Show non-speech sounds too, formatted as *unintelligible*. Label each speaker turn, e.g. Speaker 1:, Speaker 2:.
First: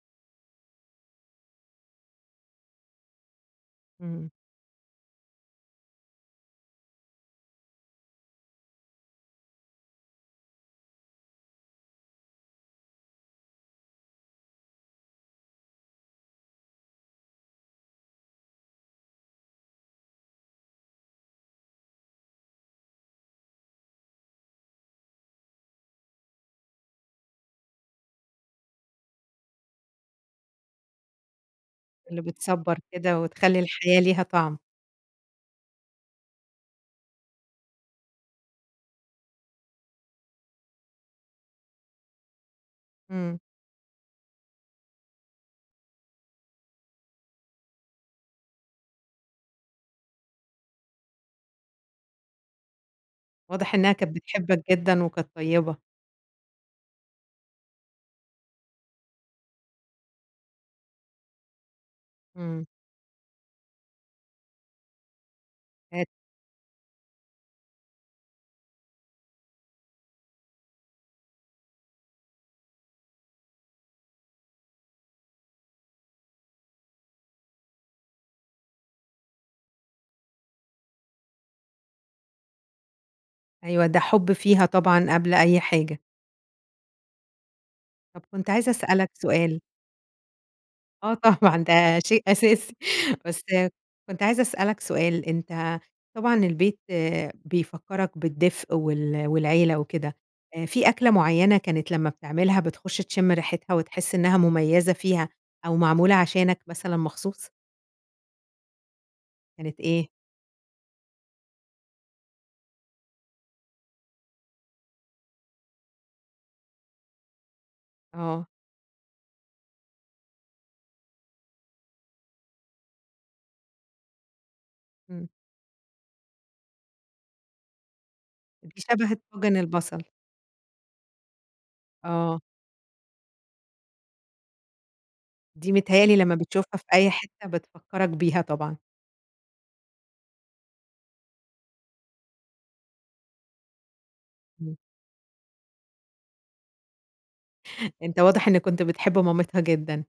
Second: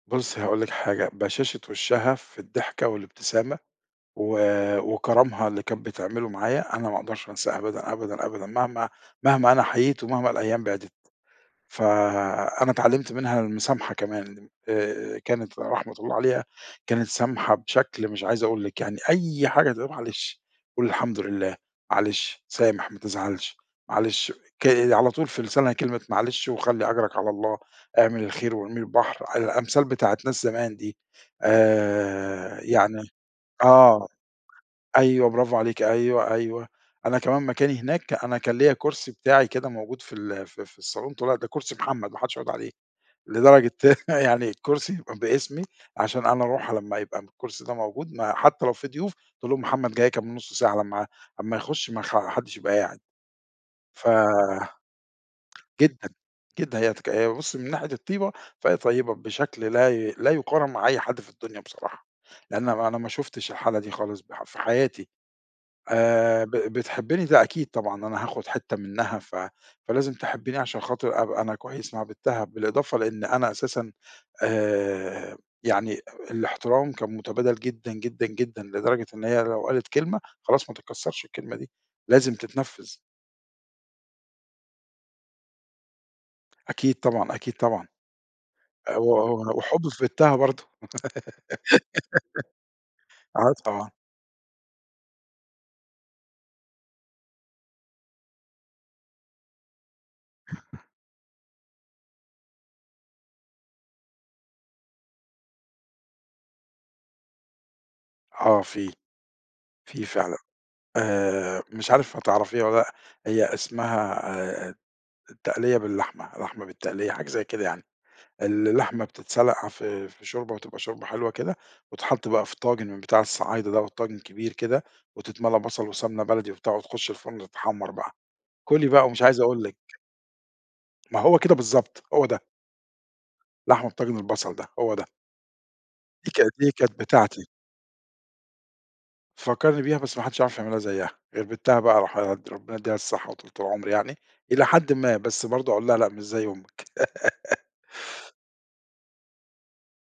Speaker 1: بُصي هاقول لِك، حاجة بَشاشة وِشَّها في الضحكة والابتسامة
Speaker 2: إمم.
Speaker 1: و وكرمها اللي كانت بتعمله معايا أنا ما أقدرش أنساه أبدًا، أبدًا، أبدًا مهما مهما أنا حَيِيت ومهما الأيام بعْدِت، فأنا اِتعلمت منها المُسامْحة كمان، آآ، كانت رحمة الله عليها كانت سامْحة بشكل مش عايز أقول لِك، يعني أي حاجة تقول: "معلش قُل الحمد لله، معلش، سامح ما تزعلش، معْلِش ك" على طول في لِسانْها كلمة معلش وخلِّ أجْرك على الله اعمل الخير وارميه البحر، آآ، الأمثال بتاعة ناس زمان دي،
Speaker 2: اللي
Speaker 1: آآ،
Speaker 2: بتْصبَّر
Speaker 1: يعني
Speaker 2: كده وتخلّي الحياة
Speaker 1: آه
Speaker 2: ليها طَعم.
Speaker 1: أيوه، برافو عليكِ أيوه، أيوه، أنا كمان مكاني هناك، أنا كان ليّا كرسي بتاعي كده موجود في ال في في الصالون، تقول لك: "ده كرسي محمد، ما حدش يقعد عليه."
Speaker 2: إمم.
Speaker 1: لدرجة *chuckles* يعني الكُرسي يبقى باسمي عشان أنا أروْح لمّا يبقى الكُرْسي ده موجود ما حتى لو في ضيوف، تقول لهم: "محمد جاي كمان نُص ساعة لمّا أمَا يِخُش ما خ حدش يبقى قاعد."
Speaker 2: واضح إنها
Speaker 1: ف
Speaker 2: كانت بتحبك جدًا وكانت طيبة.
Speaker 1: جدًا، جدًا، هي تك هي بُصي من ناحية الطيْبة فهي طيّبة بشكل لا ي لا يُقارن مع أي حد في الدنيا بصراحة،
Speaker 2: إمم.
Speaker 1: لأن أنا ما شُفتش الحالة دي خالص ب في حياتي،
Speaker 2: *unintelligible*
Speaker 1: آآ ب بتحبّني ده أكيد طبعًا، أنا هاخد حتّة منها ف فلازم تحبّني عشان خاطر أبقى أنا كويس مع بنْتها، بالإضافة لإن أنا أساسًا آآ يعني أ الاحترام كان متبادل جدًا، جدًا، جدًا لدرجة إن هي لو قالت كلمة خلاص ما تتْكسَّرش الكلمة دي، لازم تتْنفِّذ.
Speaker 2: أيوه، ده حُب فيها طبعًا قبل أي حاجة.
Speaker 1: أكيد طبعًا، أكيد طبعًا،
Speaker 2: طَب كنت عايزة
Speaker 1: آآ،
Speaker 2: أسألك
Speaker 1: و و
Speaker 2: سؤال
Speaker 1: وحُبّي في بنْتها برضه
Speaker 2: آه، طبعًا ده شيء أساسي.
Speaker 1: *laughs*
Speaker 2: بس
Speaker 1: آه طبعًا.
Speaker 2: كنت عايزة أسألك سؤال، أنت طبعًا البيت بيفكَّرك بِالدِفْء وال والعيلة وكده، آآ،
Speaker 1: *chuckles*
Speaker 2: في أكْلة مُعينة كانت لمًا بتعملها بتخُش تِشِم ريحِتْها وتحس إنها مميزة فيها أو معْموْلة عشانك مثلًا مخصوص؟
Speaker 1: آه في،
Speaker 2: كانت
Speaker 1: في
Speaker 2: إيه؟
Speaker 1: فعلًا، آآ مش عارف هتعرفيها والّا لأ، هي اسمها آآ، آآ التقْلِيّة باللحمة، لحمة بالتقْلِيّة حاجة زي كده يعني،
Speaker 2: آه.
Speaker 1: ال اللحمة بتتْسلق في في شوربة وتبقى شوربة حلوة كده وتتحط بقى في طاجِن من بتاع الصعايدة، دوَّة طاجِن كبير كده
Speaker 2: إمم.
Speaker 1: وتتْمَلى بصل وسمنة بلدي وبتاع وتخُش الفرن تتحمَّر بقى،
Speaker 2: دي
Speaker 1: كُلي بقى
Speaker 2: شَبَه
Speaker 1: ومش عايز
Speaker 2: الطاجِن
Speaker 1: أقول لِك.
Speaker 2: البصل.
Speaker 1: ما هو كده بالضبط، هو ده.
Speaker 2: آه.
Speaker 1: لحمة طاجِن البصل ده، هو ده.
Speaker 2: دي متهيّأ لي
Speaker 1: دي
Speaker 2: لمًا
Speaker 1: كانت إيه،
Speaker 2: بتشوفها في
Speaker 1: كانت
Speaker 2: أي
Speaker 1: بتاعتي.
Speaker 2: حتّة، بتفكَّرك بيها طبعًا.
Speaker 1: فكَّرني بيها بس ما حدش يعرف يعملها زيَّها، غير بنْتها بقى راحد ربّنا يديها الصحة وطوْلِة العمر يعني، إلى
Speaker 2: إمم.
Speaker 1: حدٍ ما بس برضه أقول لها: "لأ مش زي أُمِّك."
Speaker 2: أنت
Speaker 1: *laughs*
Speaker 2: واضح إن كنت بتحب مامِتْها جدًا.